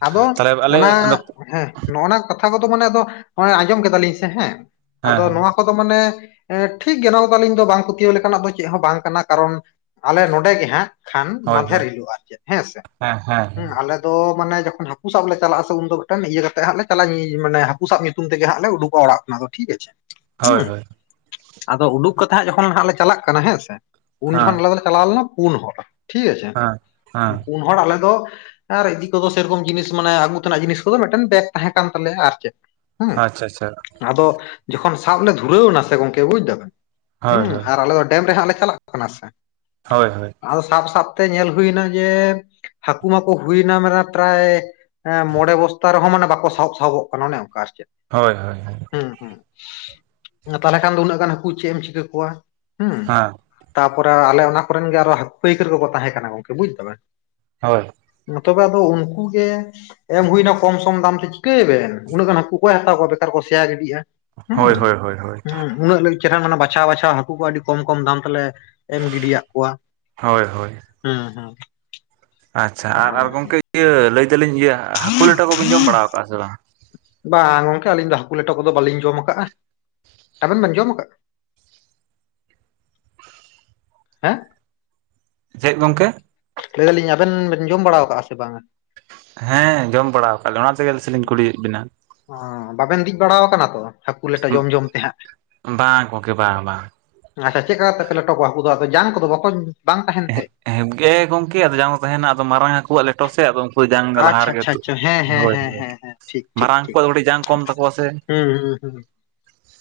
ᱟᱫᱚ ᱚᱱᱟ ᱦᱮᱸ ᱱᱚᱜ ᱱᱟ ᱠᱟᱛᱷᱟ ᱠᱚᱫᱚ ᱢᱟᱱᱮ ᱟᱫᱚ ᱟᱸᱡᱚᱢ ᱠᱮᱫᱟᱞᱤᱧ ᱥᱮ ᱦᱮᱸ ᱟᱫᱚ ᱦᱮᱸ ᱱᱚᱣᱟ ᱠᱚᱫᱚ ᱢᱟᱱᱮ ᱴᱷᱤᱠ ᱜᱮ ᱱᱚᱣᱟ ᱠᱚ ᱫᱚ, ᱟᱹᱞᱤᱧ ᱫᱚ ᱵᱟᱝ ᱯᱟᱹᱛᱭᱟᱹᱣ ᱞᱮᱠᱟᱱᱟᱜ ᱫᱚ ᱪᱮᱫ ᱦᱚᱸ ᱵᱟᱝ ᱠᱟᱱᱟ ᱠᱟᱨᱚᱱ ᱟᱞᱮ ᱱᱚᱰᱮ ᱜᱮᱦᱟᱸᱜ ᱠᱷᱟᱱ ᱦᱳᱭ ᱢᱟᱫᱷᱮᱨ ᱦᱳᱭ ᱦᱤᱞᱳᱜᱼᱟ ᱟᱨ ᱪᱮᱫ ᱦᱮᱸ ᱥᱮ ᱦᱮᱸ ᱟᱞᱮ ᱫᱚ ᱢᱟᱱᱮ ᱡᱚᱠᱷᱚᱱ ᱦᱟᱹᱠᱩ ᱥᱟᱵ ᱞᱮ ᱪᱟᱞᱟᱜᱼᱟ, ᱥᱮ ᱩᱱᱫᱚ ᱢᱤᱫᱴᱮᱱ ᱤᱭᱟᱹ ᱠᱟᱛᱮ ᱦᱟᱸᱜ ᱞᱮ ᱪᱟᱞᱟᱜ ᱢᱟᱱᱮ ᱦᱟᱹᱠᱩ ᱥᱟᱵ ᱧᱩᱛᱩᱢ ᱛᱮᱜᱮ ᱦᱟᱸᱜ ᱞᱮ ᱩᱰᱩᱠᱼᱟ ᱚᱲᱟᱜ ᱠᱷᱚᱱᱟᱜ ᱾ ᱴᱷᱤᱠ ᱟᱪᱷᱮ ᱦᱳᱭ ᱦᱩᱸᱻ ᱦᱳᱭ ᱟᱫᱚ ᱩᱰᱩᱠ ᱠᱟᱛᱮ ᱦᱟᱸᱜ ᱡᱚᱠᱷᱚᱱ ᱦᱟᱜ ᱞᱮ ᱪᱟᱞᱟᱜ ᱠᱟᱱᱟ ᱦᱮᱸᱥᱮ, ᱩᱱ ᱦᱮᱸ ᱡᱚᱠᱷᱚᱱ ᱟᱞᱮ ᱫᱚᱞᱮ ᱪᱟᱞᱟᱣ ᱞᱮᱱᱟ ᱯᱩᱱ ᱦᱚᱲ ᱴᱷᱤᱠ ᱟᱪᱷᱮ, ᱦᱮᱸ ᱦᱮᱸ ᱯᱩᱱ ᱦᱚᱲ ᱟᱞᱮ ᱫᱚ ᱟᱨᱤᱫᱤ ᱥᱮᱨᱚᱠᱚᱢ ᱡᱤᱱᱤᱥ ᱢᱟᱱᱮ ᱟᱹᱜᱩ ᱛᱮᱱᱟᱜ ᱡᱤᱱᱤᱥ ᱠᱚᱫᱚ ᱢᱤᱫᱴᱮᱱ ᱵᱮᱜ ᱛᱟᱦᱮᱸ ᱠᱟᱱ ᱛᱟᱞᱮᱭᱟ ᱟᱨ ᱪᱮᱫ ᱦᱩᱸ ᱟᱪᱪᱷᱟ ᱟᱪᱪᱷᱟ ᱾ ᱟᱫᱚ ᱡᱚᱠᱷᱚᱱ ᱥᱟᱵ ᱞᱮ ᱫᱷᱩᱨᱟᱹᱣ ᱱᱟ ᱥᱮ ᱜᱚᱝᱠᱮ ᱵᱩᱡ ᱫᱟᱢ, ᱦᱳᱭ ᱦᱮᱸᱻ ᱦᱳᱭ ᱟᱨ ᱟᱞᱮ ᱫᱚ ᱰᱮᱢ ᱨᱮ ᱦᱟᱸᱜ ᱞᱮ ᱪᱟᱞᱟᱜ ᱠᱟᱱᱟ ᱥᱮ ᱦᱳᱭᱻᱦᱳᱭ᱾ ᱟᱫᱚ ᱥᱟᱵ ᱥᱟᱵᱛᱮ ᱧᱮᱞ ᱦᱩᱭᱱᱟ ᱡᱮ ᱦᱟᱹᱠᱩ ᱢᱟᱠᱚ ᱦᱩᱭᱱᱟ ᱢᱟᱱᱮᱮ ᱯᱨᱟᱭ ᱦᱮᱸ ᱢᱚᱬᱮ ᱵᱚᱥᱛᱟ ᱨᱮᱦᱚᱸ ᱢᱟᱱᱮ ᱵᱟᱠᱚ ᱥᱟᱦᱚᱵ ᱥᱟᱦᱚᱵᱚᱜ ᱠᱟᱱᱟ ᱚᱱᱮ ᱚᱱᱠᱟ ᱟᱨ ᱪᱮᱫ ᱾ ᱦᱳᱭᱻᱦᱳᱭ᱾ ᱦᱮᱸᱻᱦᱮᱸᱻ ᱛᱟᱦᱚᱞᱮ ᱠᱷᱟᱱ ᱫᱚ ᱩᱱᱟᱹᱜ ᱜᱟᱱ ᱦᱟᱹᱠᱩ ᱪᱮᱜ ᱮᱢ ᱪᱤᱠᱟᱹ ᱠᱚᱣᱟ ᱾ ᱦᱮᱸ ᱛᱟᱯᱚᱨᱮ ᱟᱞᱮ ᱚᱱᱟ ᱠᱚᱨᱮᱱ ᱜᱮ ᱟᱨᱚ, ᱦᱟᱹᱠᱩ ᱯᱟᱹᱭᱠᱟᱹᱨ ᱠᱚᱠᱚ ᱛᱟᱦᱮᱸ ᱠᱟᱱᱟ ᱜᱚᱝᱠᱮ ᱵᱩᱡ ᱫᱟᱵᱮᱱ ᱾ ᱦᱳᱭ ᱾ ᱛᱚᱵᱮ ᱟᱫᱚ ᱩᱱᱠᱩ ᱜᱮ ᱮᱢ ᱦᱩᱭᱱᱟ ᱠᱚᱢ ᱥᱚᱢ ᱫᱟᱢ ᱛᱮ ᱪᱤᱠᱟᱹ ᱭᱟᱵᱮᱱ, ᱩᱱᱟᱹᱜ ᱜᱟᱱ ᱦᱟᱹᱠᱩ ᱠᱚ ᱦᱟᱛᱟᱣ ᱠᱚᱣᱟ ᱾ ᱵᱮᱠᱟᱨ ᱠᱚ ᱥᱮᱭᱭᱟ ᱜᱤᱰᱤᱜᱼᱟ ᱾ ᱦᱮᱸᱻ ᱦᱳᱭ ᱦᱳᱭ ᱦᱳᱭ ᱦᱳᱭ ᱦᱸᱻ, ᱩᱱᱟᱹᱜ ᱪᱮᱨᱦᱟ ᱢᱟᱱᱮ ᱵᱟᱪᱷᱟᱣ ᱵᱟᱪᱷᱟᱣ ᱦᱟᱹᱠᱩ ᱠᱚ ᱟᱹᱰᱤ ᱠᱚᱢ ᱠᱚᱢ ᱫᱟᱢ ᱛᱮᱞᱮ ᱮᱢ ᱜᱤᱰᱟᱜ ᱠᱚᱣᱟ ᱦᱮᱸ ᱦᱮᱸ᱾ ᱟᱪᱷᱟ ᱟᱨ ᱜᱚᱝᱠᱮ ᱤᱭᱟᱹ ᱞᱟᱹᱭ ᱫᱟᱞᱤᱧ ᱤᱭᱟᱹ ᱦᱟᱹᱠᱩ ᱞᱮᱴᱟ ᱠᱚᱵᱤᱱ ᱡᱚᱢ ᱵᱟᱲᱟ ᱠᱟᱜᱼᱟ ᱥᱮ ᱵᱟᱝ? ᱵᱟᱝ ᱜᱚᱝᱠᱮ ᱟᱹᱞᱤᱧ ᱫᱚ ᱦᱟᱹᱠᱩ ᱞᱮᱴᱚ ᱠᱚᱫᱚ ᱵᱟᱟᱹᱞᱤᱧ ᱡᱚᱢ ᱠᱟᱜᱼᱟ, ᱟᱵᱮᱱ ᱵᱮᱱ ᱡᱚᱢ ᱠᱟᱜᱼᱟ? [inaudible] ᱦᱮᱸ ᱪᱮᱫ ᱜᱚᱝᱠᱮ? ᱞᱟᱹᱭ ᱫᱟᱞᱤᱧ ᱟᱵᱮᱱ ᱵᱮᱱ ᱡᱚᱢ ᱵᱟᱲᱟ ᱠᱟᱜᱼᱟ ᱥᱮ ᱵᱟᱝ? ᱦᱮᱸ ᱡᱚᱢ ᱵᱟᱲᱟ ᱠᱟᱜᱼᱟ ᱞᱮᱧ ᱚᱱᱟᱛᱮᱜᱮ ᱥᱮᱞᱤᱧ ᱠᱩᱞᱤᱭᱮᱫ ᱵᱤᱱᱟ ᱾ ᱚᱻ ᱵᱟᱵᱮᱱ ᱫᱤᱡ ᱵᱟᱲᱟ ᱠᱟᱱᱟ ᱛᱚ? ᱦᱟᱹᱠᱩ ᱞᱮᱴᱚ ᱡᱚᱢ ᱡᱚᱢ ᱛᱮ ᱦᱟᱸᱜ? ᱵᱟᱝ ᱜᱚᱝᱠᱮ ᱵᱟᱝ ᱵᱟᱝ ᱟᱪᱷᱟ ᱪᱮᱫᱠᱟ ᱠᱟᱛᱮᱯᱮ ᱞᱮᱴᱚ ᱠᱚᱣᱟ, ᱦᱟᱹᱠᱩ ᱫᱚ ᱟᱫᱚ ᱡᱟᱝ ᱠᱚᱫᱚ ᱵᱟᱠᱚ ᱵᱟᱝ ᱛᱟᱦᱮᱸᱱ ᱛᱮ? ᱦᱮᱵᱸ ᱜᱮ ᱜᱚᱝᱠᱮ ᱟᱫᱚ ᱡᱟᱝ ᱫᱚ ᱛᱟᱦᱮᱸᱱᱟ ᱟᱫᱚ ᱢᱟᱨᱟᱝ ᱦᱟᱹᱠᱩᱣᱟᱜ ᱞᱮᱴᱚ ᱥᱮ ᱟᱫᱚ ᱡᱟᱝ ᱫᱚ ᱞᱟᱦᱟ ᱟᱪᱪᱷᱟ ᱨᱮᱜᱮ ᱟᱪᱪᱷᱟ ᱛᱳᱜ ᱟᱪᱪᱷᱟ ᱦᱮᱸ ᱦᱮᱸ ᱦᱳᱭ, ᱦᱮᱸ ᱻᱦᱳᱭ, ᱦᱮᱸ ᱦᱮᱸ ᱴᱷᱤᱠ ᱴᱷᱤᱠ ᱢᱟᱨᱟᱝ ᱴᱷᱤᱠ ᱠᱚᱣᱟᱜ ᱫᱚ ᱠᱟᱹᱴᱤᱡ ᱡᱟᱝ ᱠᱚᱢ ᱛᱟᱠᱚᱣᱟ ᱥᱮ ᱾ ᱦᱩᱸ ᱦᱩᱸ ᱦᱩᱸ [unintelligible]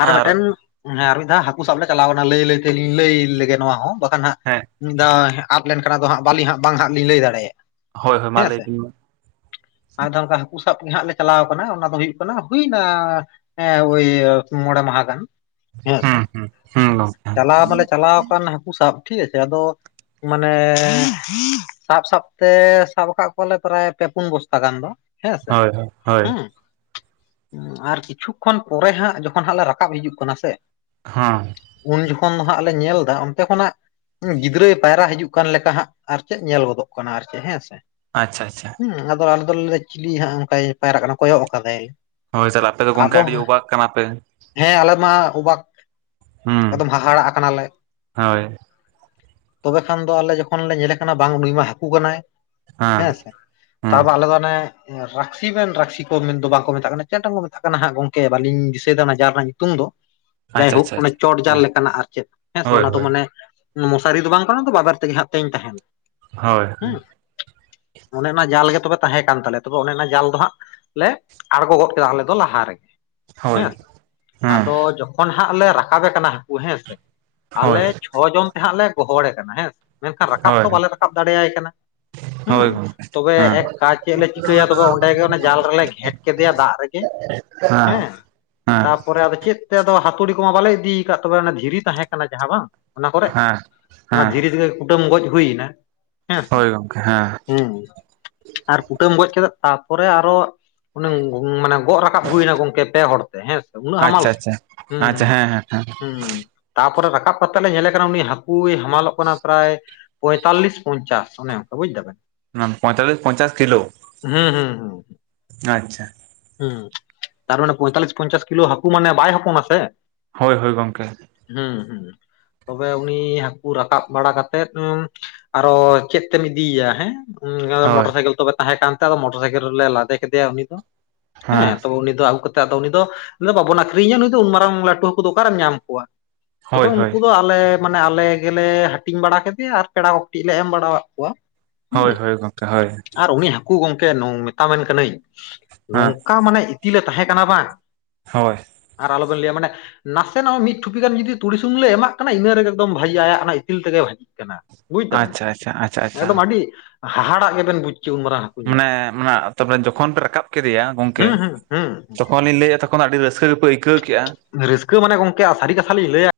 ᱟᱨ ᱢᱤᱫᱴᱮᱱ ᱦᱮᱸ ᱟᱨ ᱢᱤᱫ ᱫᱷᱟᱣ ᱦᱟᱹᱠᱩ ᱥᱟᱵᱞᱮ ᱪᱟᱞᱟᱣᱱᱟ ᱞᱟᱹᱭ ᱞᱟᱹᱭ ᱛᱮᱞᱤᱧ ᱞᱟᱹᱭᱞᱮᱜᱮ ᱱᱚᱣᱟ ᱦᱚᱸ ᱵᱟᱠᱷᱟᱱ ᱦᱟᱜ ᱦᱮᱸ ᱢᱤᱛᱫᱷᱟᱶ ᱟᱫ ᱞᱮᱱᱠᱷᱟᱱ ᱫᱚ ᱦᱟᱸᱜ ᱵᱟᱹᱞᱤᱧ ᱦᱟᱜ ᱵᱟᱝ ᱦᱟᱸᱜ ᱞᱤᱧ ᱞᱟᱹᱭ ᱫᱟᱲᱮᱭᱟᱜᱼᱟ ᱦᱳᱭ ᱦᱳᱭ ᱢᱟ ᱞᱟᱹᱭ ᱵᱥᱱ ᱢᱟ ᱟᱨᱫᱷᱟᱶ ᱚᱱᱠᱟ ᱦᱟᱹᱠᱩ ᱥᱟᱵ ᱦᱟᱸᱜ ᱞᱮ ᱪᱟᱞᱟᱣ ᱠᱟᱱᱟ ᱚᱱᱟ ᱫᱚ ᱦᱩᱭᱩᱜ ᱠᱟᱱᱟ ᱦᱩᱭᱮᱱᱟ ᱦᱮᱸ ᱦᱳᱭ ᱢᱚᱬᱮ ᱢᱟᱦᱟ ᱜᱟᱱ ᱦᱮᱸ ᱥᱮ ᱦᱩᱸ ᱦᱩᱸ ᱦᱩᱸ ᱜᱚᱝᱠᱮ ᱪᱟᱞᱟᱣ ᱢᱟᱞᱮ ᱪᱟᱞᱟᱣ ᱟᱠᱟᱱ ᱦᱟᱹᱠᱩ ᱥᱟᱵ ᱴᱷᱤᱠ ᱟᱪᱷᱮ [unintelligible] ᱟᱫᱚ ᱢᱟᱱᱮ ᱥᱟᱵ ᱥᱟᱵ ᱛᱮ ᱥᱟᱵ ᱟᱠᱟᱫ ᱠᱚᱣᱟᱞᱮ ᱯᱮᱨᱟᱭ ᱯᱮ ᱯᱩᱱ ᱵᱚᱥᱛᱟ ᱜᱟᱱ ᱫᱚ ᱦᱮᱸᱥᱮ ᱦᱳᱭ ᱦᱳᱭ ᱦᱳᱭ ᱦᱮᱸ ᱦᱟ ᱟᱨ ᱠᱤᱪᱷᱩ ᱠᱷᱚᱱ ᱯᱚᱨᱮ ᱦᱟᱸᱜ ᱡᱚᱠᱷᱚᱱ ᱦᱟᱸᱜ ᱞᱮ ᱨᱟᱠᱟᱵ ᱦᱤᱡᱩᱜ ᱠᱟᱱᱟ ᱥᱮ ᱦᱟᱸ ᱩᱱ ᱡᱚᱠᱷᱚᱱ ᱫᱚ ᱦᱟᱜ ᱞᱮ ᱧᱮᱞ ᱫᱟ ᱚᱱᱛᱮ ᱠᱷᱚᱱᱟᱜ ᱜᱤᱫᱽᱨᱟᱹᱭ ᱯᱟᱭᱨᱟ ᱦᱤᱡᱩᱜ ᱚᱱᱠᱟᱱ ᱞᱮᱠᱟ ᱦᱟᱜ ᱟᱨ ᱪᱮᱫ ᱧᱮᱞ ᱜᱚᱫᱚᱜ ᱠᱟᱱᱟ ᱟᱨ ᱪᱮᱫ ᱦᱮᱸ ᱥᱮ ᱟᱪᱪᱷᱟ ᱟᱪᱪᱷᱟ ᱦᱮᱸ ᱟᱫᱚ ᱟᱞᱮ ᱫᱚᱞᱮ ᱞᱟᱹᱭ ᱫᱟ ᱪᱤᱞᱤ ᱦᱟᱜ ᱚᱱᱠᱟ ᱯᱟᱭᱨᱟᱜ ᱠᱟᱱᱟ ᱠᱚᱭᱚᱜ ᱟᱠᱟᱫᱟᱭ ᱦᱳᱭ ᱛᱟᱦᱚᱞᱮ ᱟᱯᱮ ᱫᱚ ᱜᱚᱝᱠᱮ ᱟᱫᱚ ᱟᱹᱰᱤ ᱚᱵᱟᱜ ᱠᱟᱱᱟ ᱯᱮ ᱦᱮᱸ ᱟᱞᱮ ᱢᱟ ᱚᱵᱟᱠ ᱦᱩᱸ ᱮᱠᱫᱚᱢ ᱦᱟᱦᱟᱲᱟᱜ ᱠᱟᱱᱟᱞᱮ ᱦᱳᱭ ᱛᱚᱵᱮᱠᱷᱟᱱ ᱫᱚ ᱟᱞᱮ ᱡᱚᱠᱷᱚᱱ ᱞᱮ ᱧᱮᱞᱮ ᱠᱟᱱᱟ ᱵᱟᱝ ᱱᱩᱭ ᱢᱟ ᱦᱟᱠᱩ ᱠᱟᱱᱟᱭ ᱦᱮᱸ ᱥᱮ ᱦᱮᱸ ᱛᱟᱯᱚᱨ [unintelligible] ᱟᱞᱮ ᱫᱚ ᱚᱱᱮ ᱨᱟᱠᱥᱤ ᱢᱮᱱ ᱨᱟᱹᱠᱥᱤ ᱠᱚ ᱢᱮᱱᱫᱚ ᱵᱟᱝᱠᱚ ᱢᱮᱛᱟᱜ ᱠᱟᱱᱟ ᱪᱮᱫᱴᱟᱝ ᱠᱚ ᱢᱮᱛᱟᱜ ᱠᱟᱱᱟ ᱦᱟᱸᱜ ᱜᱚᱝᱠᱮ ᱵᱟᱹᱞᱤᱧ ᱫᱤᱥᱟᱹᱭ ᱮᱫᱟ ᱡᱟᱞ ᱨᱮᱱᱟᱜ ᱧᱩᱛᱩᱢ ᱫᱚ [inaudible] ᱡᱟᱭᱦᱳᱠ ᱟᱪᱪᱷᱟ ᱪᱚᱴᱡᱟᱞ ᱦᱮᱸ ᱞᱮᱠᱟᱱᱟᱜ ᱟᱨ ᱪᱮᱫ ᱦᱮᱸ ᱥᱮ ᱦᱳᱭ ᱚᱱᱟ ᱫᱚ ᱦᱳᱭ ᱢᱟᱱᱮ ᱢᱚᱥᱟᱨᱤ ᱫᱚ ᱵᱟᱝ ᱠᱟᱱᱟ ᱵᱟᱵᱮᱨ ᱛᱮᱜᱮ ᱦᱟᱜ ᱛᱮᱧ ᱛᱟᱦᱮᱱᱟ ᱦᱳᱭ ᱦᱮᱸ ᱚᱱᱮ ᱚᱱᱟ ᱡᱟᱞ ᱜᱮ ᱛᱚᱵᱮ ᱛᱟᱦᱮᱸ ᱠᱟᱱ ᱛᱟᱞᱮᱭᱟ ᱛᱚᱵᱮ ᱚᱱᱮ ᱚᱱᱟ ᱡᱟᱞ ᱫᱚ ᱦᱟᱸᱜ ᱞᱮ ᱟᱬᱜᱚ ᱜᱚᱫ ᱠᱮᱫᱟ ᱟᱞᱮ ᱫᱚ ᱞᱟᱦᱟ ᱨᱮᱜᱮ ᱦᱳᱭ ᱦᱮᱸ ᱥᱮ ᱦᱮᱸ ᱟᱫᱚ ᱡᱚᱠᱷᱚᱱ ᱦᱟᱸᱜ ᱞᱮ ᱨᱟᱠᱟᱵᱮ ᱠᱟᱱᱟ ᱦᱟᱹᱠᱩ ᱦᱮᱸ ᱥᱮ ᱦᱳᱭ ᱟᱞᱮ ᱪᱷᱚ ᱡᱚᱱ ᱛᱮ ᱦᱟᱸᱜ ᱞᱮ ᱜᱚᱦᱚᱲᱮ ᱠᱟᱱᱟ ᱦᱮᱸᱥᱮ ᱢᱮᱱᱠᱷᱟᱱ ᱨᱟᱠᱟᱵ ᱫᱚ ᱵᱟᱞᱮ ᱨᱟᱠᱟᱵ ᱫᱟᱲᱮᱭᱟᱭ ᱠᱟᱱᱟ ᱦᱮ [unintelligible] ᱦᱮᱸ ᱛᱚᱵᱮ ᱮᱠ ᱠᱟᱡ ᱪᱮᱫ ᱞᱮ ᱪᱤᱠᱟᱹᱭᱟ ᱛᱚᱵᱮ ᱚᱸᱰᱮᱜ ᱚᱱᱟ ᱡᱟᱞ ᱨᱮᱞᱮ ᱜᱷᱮᱴ ᱠᱮᱫᱮᱭᱟ ᱫᱟᱜ ᱨᱮᱜᱮ ᱦᱮᱸ ᱛᱟᱨᱯᱚᱨᱮ ᱟᱫᱚ ᱪᱮᱫ ᱟᱫᱚ ᱦᱟᱹᱛᱩᱲᱤ ᱠᱚᱢᱟ ᱵᱟᱞᱮ ᱤᱫᱤᱠᱟᱫ ᱛᱚᱵᱮ ᱫᱷᱤᱨᱤ ᱛᱟᱦᱮᱸ ᱠᱟᱱᱟ ᱡᱟᱦᱟᱸ ᱵᱟᱝ ᱚᱱᱟ ᱠᱚᱨᱮ ᱦᱮᱸ ᱚᱱᱟ ᱦᱮᱸ ᱫᱷᱤᱨᱤ ᱛᱮᱜᱮ ᱠᱩᱴᱟᱹᱢ ᱜᱚᱡ ᱦᱩᱭ ᱮᱱᱟ ᱦᱳᱭ ᱜᱚᱝᱠᱮ ᱦᱮᱸ ᱟᱨ ᱠᱩᱴᱟᱹᱢ ᱜᱚᱡ ᱠᱮᱫᱮ ᱛᱟᱨᱯᱚᱨᱮ ᱟᱨᱚ ᱚᱱᱮ ᱢᱟᱱᱮ ᱜᱚᱜ ᱨᱟᱠᱟᱵ ᱦᱩᱭᱱᱟ ᱜᱚᱝᱠᱮ ᱯᱮ ᱦᱚᱲᱛᱮ ᱦᱮᱸᱥᱮ ᱩᱱᱟᱹᱜ ᱦᱟᱢᱟᱞ ᱟᱪᱪᱷᱟ ᱥᱮ ᱟᱪᱪᱷᱟ ᱦᱮᱸ ᱟᱪᱪᱷᱟ ᱦᱩᱸ ᱦᱮᱸ ᱦᱮᱸ ᱦᱩᱸ ᱛᱟᱨᱯᱚᱨᱮ ᱨᱟᱠᱟᱵ ᱠᱟᱛᱮᱜ ᱞᱮ ᱧᱮᱞᱮ ᱠᱟᱱᱟ ᱩᱱᱤ ᱦᱟᱹᱠᱩᱭ ᱦᱟᱢᱟᱞᱚᱜ ᱠᱟᱱᱟ ᱯᱨᱟᱭ ᱯᱚᱭᱛᱟᱞᱤᱥ ᱯᱚᱧᱪᱟᱥ ᱚᱱᱮ ᱵᱩᱡ ᱫᱟᱵᱮᱱ ᱯᱚᱭᱛᱟᱞᱞᱤᱥ ᱯᱚᱸᱧᱪᱟᱥ ᱠᱤᱞᱳ ᱦᱩᱸ ᱦᱩᱸ ᱦᱩᱸ ᱟᱪᱪᱷᱟ ᱦᱩᱸ ᱛᱟᱨ ᱢᱟᱱᱮ ᱯᱚᱭᱛᱟᱞᱞᱤᱥ ᱯᱚᱸᱧᱪᱟᱥ ᱠᱤᱞᱳ ᱦᱟᱹᱠᱩ ᱢᱟᱱᱮ ᱵᱟᱭ ᱦᱚᱯᱚᱱᱟ ᱥᱮ ᱦᱳᱭ ᱦᱳᱭ ᱜᱚᱢᱠᱮ ᱦᱮᱸ ᱦᱮᱸ ᱛᱚᱵᱮ ᱩᱱᱤ ᱦᱟᱠᱩ ᱨᱟᱠᱟᱵ ᱵᱟᱲᱟ ᱠᱟᱛᱮᱜ ᱟᱨᱚ ᱪᱮᱫ ᱛᱮᱢ ᱤᱫᱤᱭᱮ-ᱟ ᱦᱮᱸ ᱦᱩᱸ ᱦᱳᱭ ᱢᱚᱴᱚᱨ ᱥᱟᱭᱠᱮᱞ ᱛᱚᱵᱮ ᱛᱟᱦᱮᱸ ᱠᱟᱱ ᱛᱮ ᱟᱫᱚ ᱢᱚᱴᱚᱨ ᱥᱟᱭᱠᱮᱞ ᱨᱮᱞᱮ ᱞᱟᱫᱮ ᱠᱮᱫᱮᱭᱟ ᱩᱱᱤ ᱫᱚ ᱦᱮᱸ ᱛᱚᱵᱮ ᱩᱱᱤ ᱫᱚ ᱟᱜᱩ ᱠᱟᱛᱮ ᱫᱚ ᱵᱟᱵᱚᱱ ᱟᱠᱷᱨᱤᱧᱮᱟ ᱱᱩᱭ ᱫᱚ ᱩᱱ ᱢᱟᱨᱟᱝ ᱞᱟᱹᱴᱩ ᱦᱟᱹᱠᱩ ᱫᱚ ᱚᱠᱟᱨᱮᱢ ᱧᱟᱢ ᱠᱚᱣᱟ ᱦᱳᱭ ᱛᱚᱵᱮ ᱦᱳᱭ ᱩᱱᱠᱩ ᱫᱚ ᱟᱞᱮ ᱢᱟᱱᱮ ᱟᱞᱮ ᱜᱮᱞᱮ ᱦᱟᱹᱴᱤᱧ ᱵᱟᱲᱟ ᱠᱮᱫᱮᱭᱟ ᱟᱨ ᱯᱮᱲᱟ ᱠᱚᱴᱤᱡ ᱞᱮ ᱮᱢ ᱵᱟᱲᱟᱣᱟᱫ ᱠᱚᱣᱟ ᱦᱳᱭ ᱦᱳᱭ ᱜᱚᱢᱠᱮ ᱦᱳᱭ [unintelligible] ᱟᱨ ᱩᱱᱤ ᱦᱟᱹᱠᱩ ᱜᱚᱢᱠᱮ ᱢᱮᱛᱟᱵᱤᱱ ᱠᱟᱹᱱᱟᱹᱧ ᱦᱮᱸ ᱱᱚᱝᱠᱟ ᱢᱟᱱᱮ ᱤᱛᱤᱞ ᱮ ᱛᱟᱦᱮᱸ ᱠᱟᱱᱟ ᱵᱟᱝ ᱦᱳᱭ ᱟᱨ ᱟᱞᱚᱵᱤᱱ ᱞᱟᱹᱭᱟ ᱢᱟᱱᱮ ᱱᱟᱥᱮᱱᱟᱜ ᱢᱤᱫ ᱴᱷᱩᱯᱤ ᱜᱟᱱ ᱡᱩᱫᱤ ᱛᱩᱤ ᱥᱩᱧᱩᱢ ᱞᱮ ᱮᱢᱟᱜ ᱠᱟᱱᱟ ᱤᱱᱟᱹ ᱨᱮᱜᱮ ᱮᱠᱫᱚᱢ ᱵᱷᱟᱹᱜᱤ ᱟᱭᱟᱜ ᱚᱱᱟ ᱤᱛᱤᱞ ᱛᱮᱜᱮ ᱵᱷᱟᱹᱡᱤᱜ ᱠᱟᱱᱟ ᱵᱩᱡ ᱛᱟᱵᱮᱱ, ᱟᱪᱪᱷᱟ ᱟᱪᱪᱷᱟ ᱟᱪᱪᱷᱟ ᱟᱪᱪᱷᱟ ᱮᱠᱫᱚᱢ ᱟᱹᱰᱤ ᱦᱟᱦᱟᱲᱟᱜ ᱜᱮᱵᱮᱱ ᱵᱩᱡᱽ ᱠᱮ ᱩᱱ ᱢᱟᱨᱟᱝ ᱦᱟ ᱢᱟᱱᱮ ᱡᱚᱠᱷᱚᱱ ᱯᱮ ᱨᱟᱠᱟᱵ ᱠᱮᱫᱮᱭᱟ ᱜᱚᱝᱠᱮ ᱦᱩᱸ ᱦᱩᱸ ᱦᱩᱸ ᱛᱚᱠᱷᱚᱱ ᱞᱤᱧ ᱞᱟᱹᱭᱮᱫ ᱛᱚᱼᱼ ᱛᱚᱜᱷᱚᱱ ᱟᱹᱰᱤ ᱨᱟᱹᱥᱠᱟᱹ ᱜᱮᱯᱮ ᱟᱹᱭᱠᱟᱹᱣ ᱠᱮᱫᱼᱟ᱾ ᱨᱟᱹᱥᱠᱟᱹ ᱢᱟᱱᱮ ᱜᱚᱝᱠᱮ ᱥᱟᱹᱨᱤ ᱠᱟᱛᱷᱟ ᱞᱤᱧ ᱞᱟᱹᱭᱟ